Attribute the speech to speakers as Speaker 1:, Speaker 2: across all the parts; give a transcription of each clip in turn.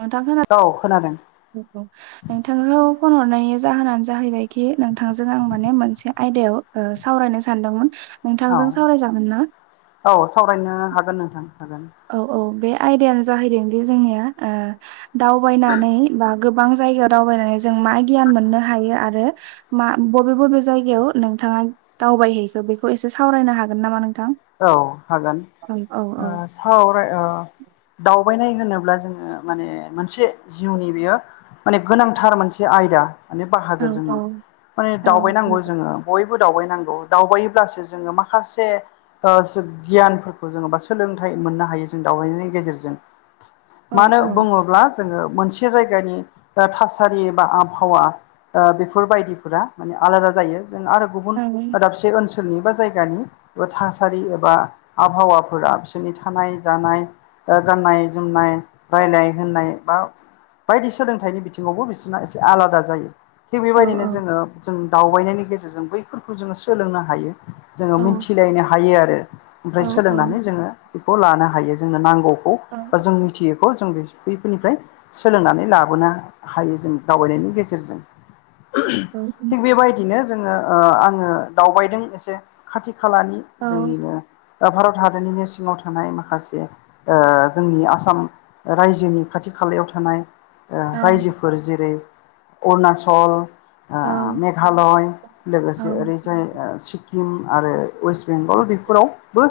Speaker 1: नोंथांखौ
Speaker 2: औ खोनादों
Speaker 1: नोंथांखौ फन हर नायनि जाहोनानो जाहैबायखि नोंथांजों आं माने मोनसे ओ आयदायाव सावरायनो सानदोंमोन?
Speaker 2: औ
Speaker 1: नोंथांजों सावरायजागोन ना
Speaker 2: औ सावरायनो हागोन नोंथां हागोन।
Speaker 1: औ औ बे आयदानो जाहैदों दि जोंनिया ओ दावबायनानै बा गोबां जायगायाव दावबायनानै जों मा गियान मोननो हायो आरो मा बबे बबे जायगायाव नोंथाङा दावबायहैस बे खौ एसे सावरायनो हागोन नामा नों?
Speaker 2: औ हागोन ओ
Speaker 1: औ
Speaker 2: सावराय ओ दावबायनाय होनोब्ला जोङो माने मोनसे जिउनि बेयो माने गोनांथार मोनसे आयदायाव दा माने
Speaker 1: औ
Speaker 2: बाहागो जोंनि माने
Speaker 1: औ
Speaker 2: दावबायनांगौ जोङो बय बो दावबायनांगौ दावबायोब्लासो जोङो माखासे गियानफोरखौ जोङो बा सोलोंथाइ मोननो हायो जों दावबायनायनि गेजेरजों
Speaker 1: औ
Speaker 2: मानो
Speaker 1: औ
Speaker 2: बुङोब्ला जोङो मोनसे जायगानि थासारि एबा आबहावा ओ बेफोरबायायदिफोरा माने आलादा जायो। जों आरो गुबुन
Speaker 1: औ
Speaker 2: दाबसे ओनसोलनि बा जायगानि। थासारि एबा आबहावाफोरा बिसोरनि थानाय जानाय गाननाय जोमनाय रायलाय होननाय बा। बायदि सोलोंथाइनि बिथिङावबो बिसोरना एसे आलादा जायो थिग
Speaker 1: औ
Speaker 2: बेबायदिनो जोङो जों दावबायनायनि गेजेरजों बैफोरखौ जोङो सोलोंनो हायो जोङो मिथि सिलायनो
Speaker 1: औ
Speaker 2: हायो आरो ओमफ्राय सोलोंनानै जोङो बेखौ लानो हायो जोंनो नांगौ खौ जों मिथियैखौ जों बैफोरनिफ्राय सोलोंनानै लाबोनो हायो जों दावबायनायनि गेजेरजों
Speaker 1: औ
Speaker 2: थिग बेबायदिनो जोङो आङो दावबायदों एसे खाथि। खाथि खालानि
Speaker 1: औ
Speaker 2: जोंनिनो ओ भारत हादरनिनो सिङाव थानाय माखासे ओ
Speaker 1: औ
Speaker 2: जोंनि आसाम रायजोनि खाथि खालायाव थानाय
Speaker 1: औ
Speaker 2: रायजोफोर जेरै अरुणाचल ओ
Speaker 1: औ
Speaker 2: मेघालय
Speaker 1: औ
Speaker 2: लोगोसे ओरैजाय ओ सिक्किम आरो वेस्ट बेंगल बेफोरावबो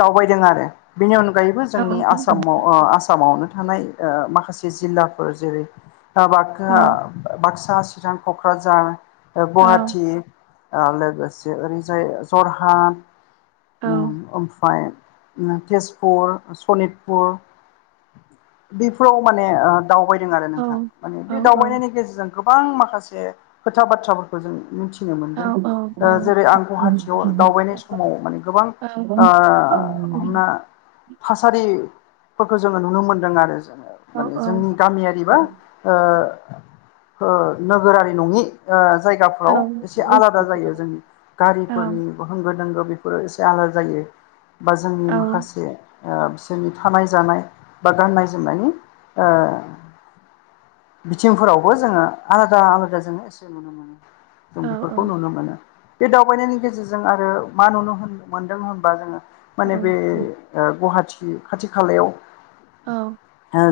Speaker 2: दावबायदों आरो बेनि अनगा अनगायैबो
Speaker 1: औ
Speaker 2: जोंनि आसामाव ओ आसामावनो थानाय ओ माखासे जिल्लाफोर जेरै
Speaker 1: औ औ
Speaker 2: बाक्सा चिरां क'क्राझार गुवाहाटी लोगोसे ओरैजाय जरहात ओमफ्राय तेजपुर सनितपुर बेफोराव माने। दावबायदों आरो नोंथां माने बे दावबायनायनि गेजेरजों। गोबां माखासे खोथा बाथ्राफोरखौ जों मिथि फथिनो मोनदों जेरै आं गुवाहाटियाव दावबायनाय समाव माने गोबां ओ हमना थासारि फोरखौ जोङो नुनो मोनदों आरो जोङो माने जोंनि गामियारिबा ओ‌। नोगोरारि नङि ओ जायगाफ्राव एसे आलादा जायो जों
Speaker 1: औ
Speaker 2: गारिफोरनि दोंगौ बेफोरो एसे आदा जायो बा जोंनि माखासे। बिसोरनि थानाय जानाय बा गाननाय जोमनायनि ओ बिथिंफोरावबो जोङो आलादा आलादा जोंङ एसे नुनो मोनो। जों बेफोरखौ नुनो मोनो बे दावबायनायनि गेजेरजों जों आरो मा नुनो मोनदों होनबा जोङो माने बे गुवाहाटी खा खाथि खालायाव।
Speaker 1: औ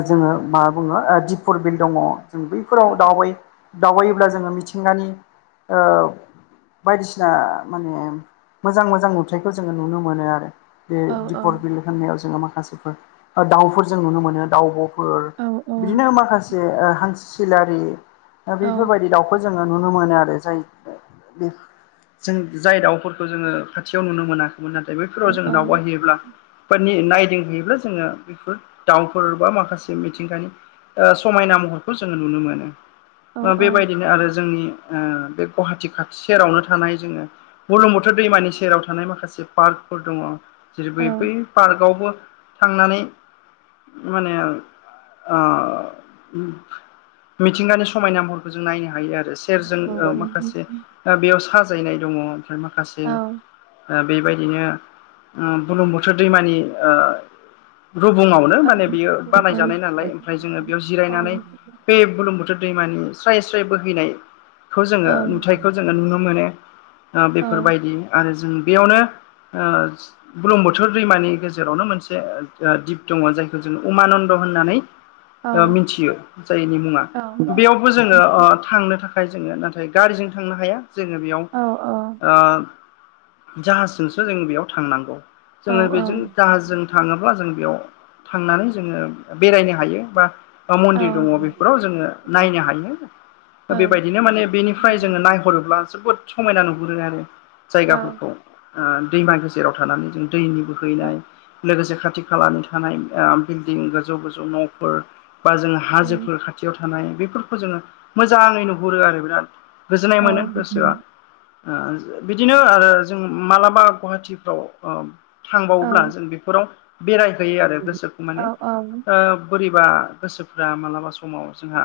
Speaker 2: जोङो मा बुङो दिपुर बिल दङ जों बैफोराव दावबाय दावबायोब्ला जोङो मिथिंगानि बायदिसिना माने मोजां मोजां नुथायखौ जोङो नुनो मोनो आरो बे दिपर बिल होननायाव जोङो माखासे माखासेफोर दाउफोर जों नुनो मोनो दाउब'फोर बिदिनो माखासे जे हांसो सिलारि बेफोरबायदि दाउखौ जोङो नुनो मोनो आरो जाय जों जाय दाउफोरखौ जोङो खाथियाव नुनो मोना नाथाय बैफोराव जों दावबायहैयोब्ला बेफोरनि गिदिंहैयोब्ला जोङो बेफोर दाउफोर बा माखासे मिथिंगानि ओ समायना महरखौ जोङो नुनो मोनो ओ बेबायदिनो आरो जोंनि ओ बे गुवाहाटि खाथि सेरावनो थानाय जोङो बाथौ दैमानि सेराव थानाय माखासे पार्कफोर दङ जेरै ब बै पार्कआवबो। थांनानै माने ओ मिथिंगानि समायना महरखौ जों नायनो हायो आरो सेरजों माखासे बेयाव साजायनाय दङ ओमफ्राय माख
Speaker 1: औ
Speaker 2: बेबायदिनो बुलुंबुथोर दैमानि रुबुङावनो माने बियो बानायजानाय नालाय ओमफ्राय जोङो बेयाव जिरायनानै बे बुलुं बोथोर। बै माने स्राय स्राय बोहैनाय खौ जोङो नुथायखौ जोङो नुनो मोनो बेफोरबायदि आरो जों बेयावनो ओ बुर्लुंबुथुर दैमानि गेजेरावनो मोनसे दिप दङ जायखौ जों उमानन्द होन्नानै मिथियो जायनि मुङा बेयावबो जोङो थांनो थाखाय। जोङो नाथाय गारिजों थांनो हाया जोङो बेयाव ओ जाहाजजोंसो जों बेयाव थांनांगौ जोङो बेजों जाहाजजों थाङोब्ला जों बेयाव थांनानै जोङो बेरायनो हायो बा। मन्दिर दङ बेफोराव जोङो नायनो हायो बेबायदिनो माने बेनिफ्राय जोङो नायहरोब्ला जोबोद समायना नुहुरो आरो
Speaker 1: औ
Speaker 2: जायगाफोरखौ दैमा गेजेराव थानानै जों दैनि
Speaker 1: औ
Speaker 2: बोहैनाय लोगोसे खाथि खालानि थानाय ओ बिल्डिं गोजौ गोजौ न'फोर बा जों
Speaker 1: औ
Speaker 2: हाजोफोर खाथियाव थानाय थानाय बेफोरखौ जोङो मोजाङै नुहुरो आरो बिराद गोजोननाय
Speaker 1: औ
Speaker 2: मोनो गोसोआ बिदिनो आरो जों मालाबा गुवाहाटिफ्राव
Speaker 1: औ
Speaker 2: थांबावोब्ला जों बेफोराव बेरायहोयो आरो गोसो खौ
Speaker 1: औ
Speaker 2: माने ओ गोरिब बा गोसोफ्रा मालाबा समाव जोंहा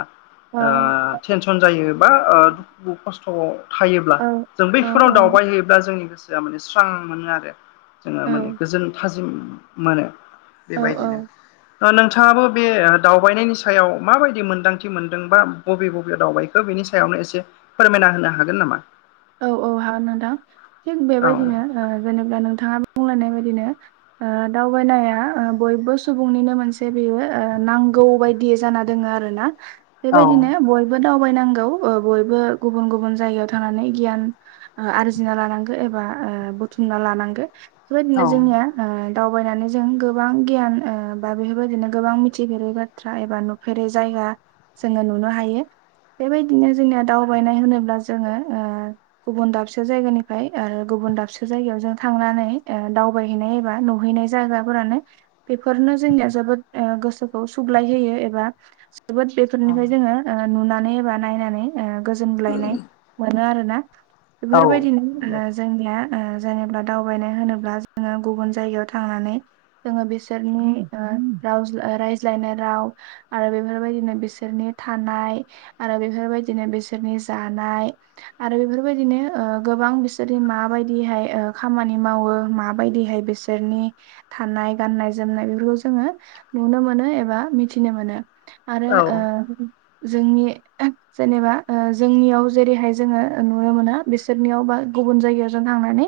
Speaker 1: औ
Speaker 2: ओ टेनसन जायो बा ओ दुखु खस्थ' थायोब्ला जों
Speaker 1: औ
Speaker 2: बैफोराव दाव जोंनि गोसोआ माने स्रां मोनो आरो जोङो माने गोजोन थाजिम मोनो
Speaker 1: औ औ
Speaker 2: बेबायदिनो नोंथाङाबो बे दावबायनायनि सायाव माबायदि मोनदांथि मोनदोंबा बबे बबे दावबायखो बेनि नि सायावनो एसे फोरमायना होनो हागोन नामा
Speaker 1: औ औ हागोन नोंथां थिग
Speaker 2: औ
Speaker 1: बेबायदिनो ओ जेनेबा नोंथाङा बुंलायनाय बायदि ओ दावबायनाया बयबो सुबुंनिनो मोनसे बेयो ओ नांगौ बायदि बि जाना दोङो आरो ना
Speaker 2: औ
Speaker 1: बेबायदिनो बयबो दावबायनांगौ ओ बयबो गुबुन गुबुन जायगायाव थानानै गियान आरजिना लानांगो एबा ओ बुथुमना लानांगो बेबायदिनो जोंनिया ओ दावबायनानै जों गोबां गियान ओ बा बेफोरबायदिनो गोबां मिथिफेरै बाथ्रा एबा नुफेरै जायगा जोङो नुनो हायो बेबायदिनो जोंनिया दावबायनाय होनोब्ला जोङो ओ गुबुन दाबसे जायगानिफ्राय ओ गुबुन दाबसे जायगायाव जों थांनानै दावबायहैनाय एबा सहैनाय जायगाफोरानो बेफोरनो जोंनिया जोबोद ओ गोसोखौ सुग्लाय होयो एबा जोबोद बेफोरनिफ्राय जोङो ओ नुनानै एबा नायनानै ओ गोजोनग्लायनाय मोनो आरोना बेफोरबायदिनो जोंनिया जेनेबा दावबायनाय होनोब्ला जोङो गुबुन जायगायाव थांनानै जोङो बिसोरनि रायज्लायनाय राव आरो बेफोरबायदिनो बिसोरनि थानाय आरो बे बेफोरबायदिनो बिसोरनि जानाय आरो बेफोर बेबायदिनो ओ गोबां बिसोरनि माबायदिहाय ओ खामानि मावो माबायदिहाय बिसोरनि थानाय गाननाय जोमनाय बेफोरखौ जोङो नुनो मोनो एबा मिथिनो मोनो आरो ओ जोंनि जेनेबा ओ जोंनियाव जेरैहाय जोङो नुनो मोना बिसोरनियाव बा गुबुन जायगायाव जों थांनानै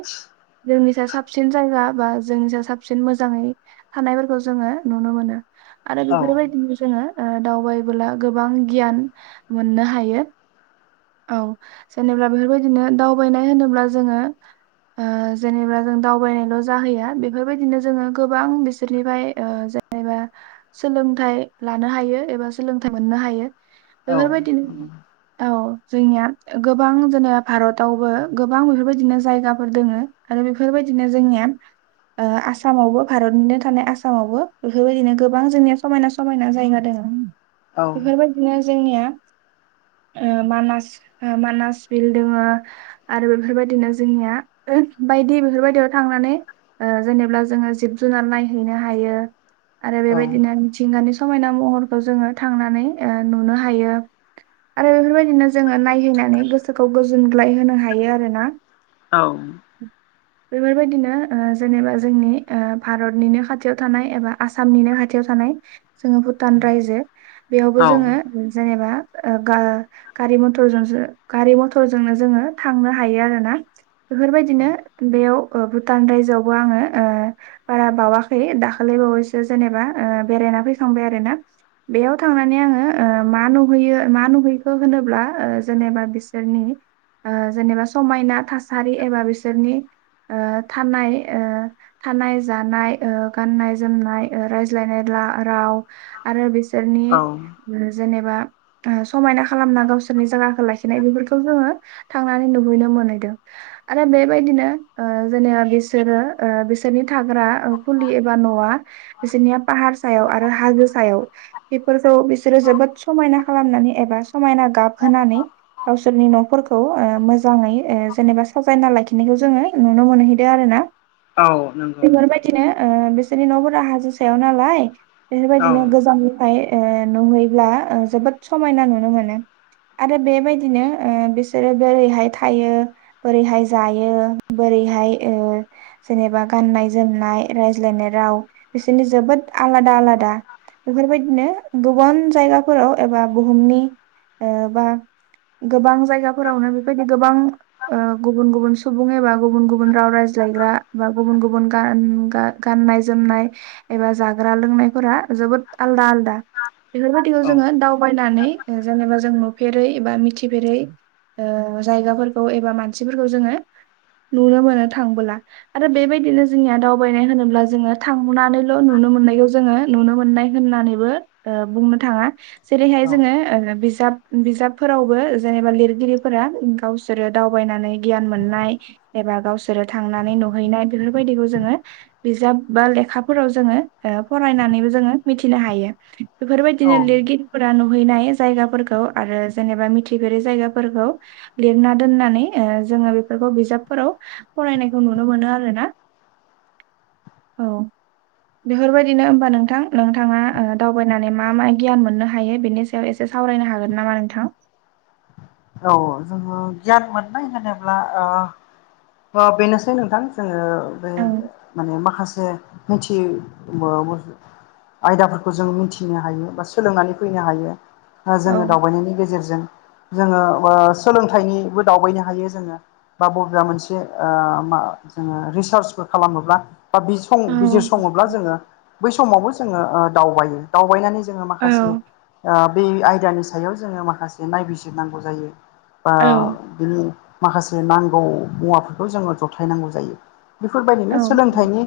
Speaker 1: जोंनि सायाव साबसिन जायगा बा जोंनि सायाव साबसिन मोजाङै थानायफोरखौ जोङो नुनो मोनो आरो बेफोरबायदिनो जोङो ओ दावबायबोला गोबां गियान मोननो हायो औ जेनेबा बेफोरबायदिनो दावबायनाय होनोब्ला जोङो ओ जेनेबा जों दावबायनायल जाहैया बेफोरबायदिनो जोङो गोबां बिसोरनिफ्राय ओ जेनेबा सोलोंथाइ लानो हायो एबा सोलोंथाइ मोननो हायो। बेफोरबायदिनो औ जोंनिया गोबां जोंनिया भारतावबो गोबां बेफोरबायदिनो जायगाफोर दोङो आरो बेफोरबायदिनो जोंनिया [unintelligible] ओ आसामावबो भारतनिनो थानाय आसामावबो बेफोरबायदिनो गोबां जोंनिया समायना समायना जायगा दङ। बेफोरबायदिनो जोंनिया ओ मानास ओ मानास बिल दोङो आरो बेफोरबायदिनो जोंनिया ओ बायदि बेफोरबायदियाव थांनानै ओ जेनेबा जोङो जिब जुनार नायहैनो हायो आरो बेबायदिनो मिथिंगानि समायना महरखौ जोङो थांनानै ओ नुनो हायो आरो बेफोरबायदिनो जोङो नाय फैनानै गोसोखौ गोजोनग्लाय होनो हायो आरो ना
Speaker 2: औ
Speaker 1: बेफोरबायदिनो ओ जेनेबा जोंनि ओ भारतनिनो खाथियाव थानाय एबा आसामनिनो खाथ थियाव थानाय जोङो भुटान रायजो बेयावबो जोङो जेनेबा ओ गा गारि मथर जों गारि मथरजोंनो जोङो थांनो हायो आरो ना बेफोरबायदिनो बेयाव ओ भुटान रायजोआवबो आङो ओ बारा बावाखै दाखालि बावैसो जेनेबा ओ बेरायना फैखां आरोना। बेयाव थांनानै आङो मा नुहैयो मा नुहैखो होनोब्ला ओ जेनेबा बिसोरनि ओ जेनेबा समायना थासारि एबा बिसोरनि ओ थानाय ओ थानाय जानाय ओ गाननाय जोमनाय ओ रायज्लायनाय राव आरो बिसोरनि जेनेबा समायना खालामना गावसोरनि जाया लाखिनाय बेफोरखौ जोङो थांनानै नुहैनो मोनहैदों। आरो बेबायदिनो ओ जेने बिसोरो बिसोरनि थाग्रा फुलि एबा न आ बिसोरनिया फाहार सायाव आरो हाजो सायाव बेफोरखौ बिसोरो जोबोद समायना खालामनानै एबा समायना गाबहोनानै गावसोरनि नफोरखौ ओ मोजाङै ओ जेनेबा साजायना लाखिनायखौ जोङो नुनो मोनहैदों आरो ना।
Speaker 2: औ नोंगौ।
Speaker 1: बेफोरबायदिनो ओ बिसोरनि नफोरा हाजो सायाव नालाय
Speaker 2: औ
Speaker 1: बेफोरबायदिनो गोजाननिफ्राय ए नुहैब्ला ओ जोबोद समायना नुनो मोनो आरो बेबायदिनो ओ बिसोरो बोरैहाय थायो बोरैहाय जायो बोरैहाय ओ जेनेबा गाननाय जोमनाय रायज्लायनाय राव बिसोरनि जोबोद आलादा आलादा। बेफोरबायदिनो गुबुन जायगाफोराव एबा बुहुमनि ओ बा गोबां जायगाफोरावनो बेबायदि गोबां ओ गुबुन गुबुन सुबुं एबा गुबुन गुबुन राव रायज्लायग्रा बा गुबुन गुबुन गान गाननाय जोमनाय एबा जाग्रा लोंनायफोरा जोबोद आलदा आलदा बेफोरबायदिखौ
Speaker 2: औ
Speaker 1: जोङो दावबायनानै जेनेबा जों नुफेरै एबा मिथिफेरै ओ जायगाफोरखौ एबा मानसिफोरखौ जोङो नुनो मोनो थांबोला आरो बेबायदिनो जोंनिया दावबायनाय होनोब्ला जोङो थांनानै नुनो मोननायखौ जोङो नुनो मोननाय होननानैबो ओ बुंनो थाङा। जेरैहाय
Speaker 2: औ
Speaker 1: जोङो बिजाब बिजाब फोरावबो जेनेबा लिरगिरिफोरा गावसोरो दावबायनानै गियान मोननाय एबा गावसोरो थांनानै नुहैनाय बेफोरबायदिखौ जोङो बिजाब बा लेखाफोराव जोङो ओ फरायनानै जोङो मिथिनो हायो बेफोरबायदिनो
Speaker 2: औ
Speaker 1: लिरगफोरा नुहैनाय जायगाफोरखौ आरो जेनेबा मिथिफेरै जायगाफोरखौ लिरना दोननानै ओ जोङो बेफोरखौ बिजाबफोराव फरायनायखौ नुनो मोनो आरो ना औ। बेफोरबायदिनो होमबा नोंथां नोंथाङा दावबायनानै मा मा गियान मोननो हायो बेनि सायाव एसे सावरायनो हागोन नामा नोंथां?
Speaker 2: औ जोङो गियान मोननाय होनोब्ला ओ बा बेनोसै नोंथां जोङो बे
Speaker 1: औ
Speaker 2: माने माखासे मोनथियो उमावमासो आयदाफोरखौ जों मिथिनो हायो बा सोलोंनानै फैनो हायो। आ
Speaker 1: औ
Speaker 2: जोङो दावबायनायनि गेजेरजों जोङो ओ सोलोंथाइ जोङो रिसार्चफोर खालामोब्ला बा बिसं
Speaker 1: औ
Speaker 2: बिजिर सङोब्ला जोङो बै समावबो जोङो दावबायो दावबायनानै जोङो
Speaker 1: औ
Speaker 2: माखासे ओ बे आयदानि सा बा
Speaker 1: औ
Speaker 2: बिनि माखासे नांगौ मुवाफोरखौ जोङो जथायनांगौ जायो बेफोरबायदिनो सोलोंथाइनि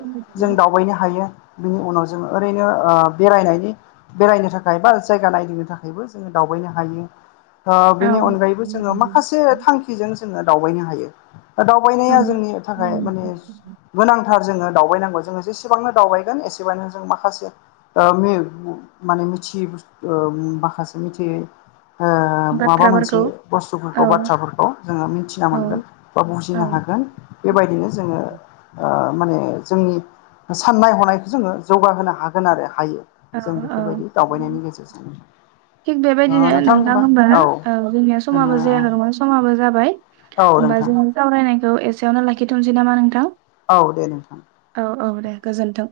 Speaker 2: बिनि उनाव जोङो ओरैनो ओ बेरायनायनि बेरायनो थाखाय बा जायगा नायदिंनो थाखायबो जोङो दावबाय बायनो हायो ओ
Speaker 1: औ
Speaker 2: बेनि अनगायैबो जोङो माखासे थांखिजों जोङो दावबायनो हायो
Speaker 1: औ
Speaker 2: दा जोङो दावबायनांगौ जोङो जसेबांनो दावबायगोन एसेबांनो जों माखासे ओ माने थि बुस ओ माखासे मिथि ओ माबा मोनसे
Speaker 1: बाथ्राफोरखौ औ
Speaker 2: बुस्थुफोरखौ बाथ्राफोरखौ जोङो मिथिना
Speaker 1: औ
Speaker 2: मोनगोन बा
Speaker 1: औ
Speaker 2: बुजिनो हागोन बेबायदिनो बेबायदिनो जोङो ओ माने जोंनि साननाय हनायखौ जोङो जौगाहोनो हागोन आरो हायो
Speaker 1: औ
Speaker 2: जों
Speaker 1: औ
Speaker 2: बेफोरबायदि दावबायनायनि गेजेरजों ओ नोंथां होनबा
Speaker 1: ओ
Speaker 2: औ
Speaker 1: जोंनि
Speaker 2: औ
Speaker 1: समाबो जाया नङा समाबो जाबाय होमबा
Speaker 2: नोंथां
Speaker 1: जोंनि सावरायनायखौ ए एसेयावनो लाखिथनोसै नामा नोंथां
Speaker 2: औ दे नोंथां
Speaker 1: गोजोनथों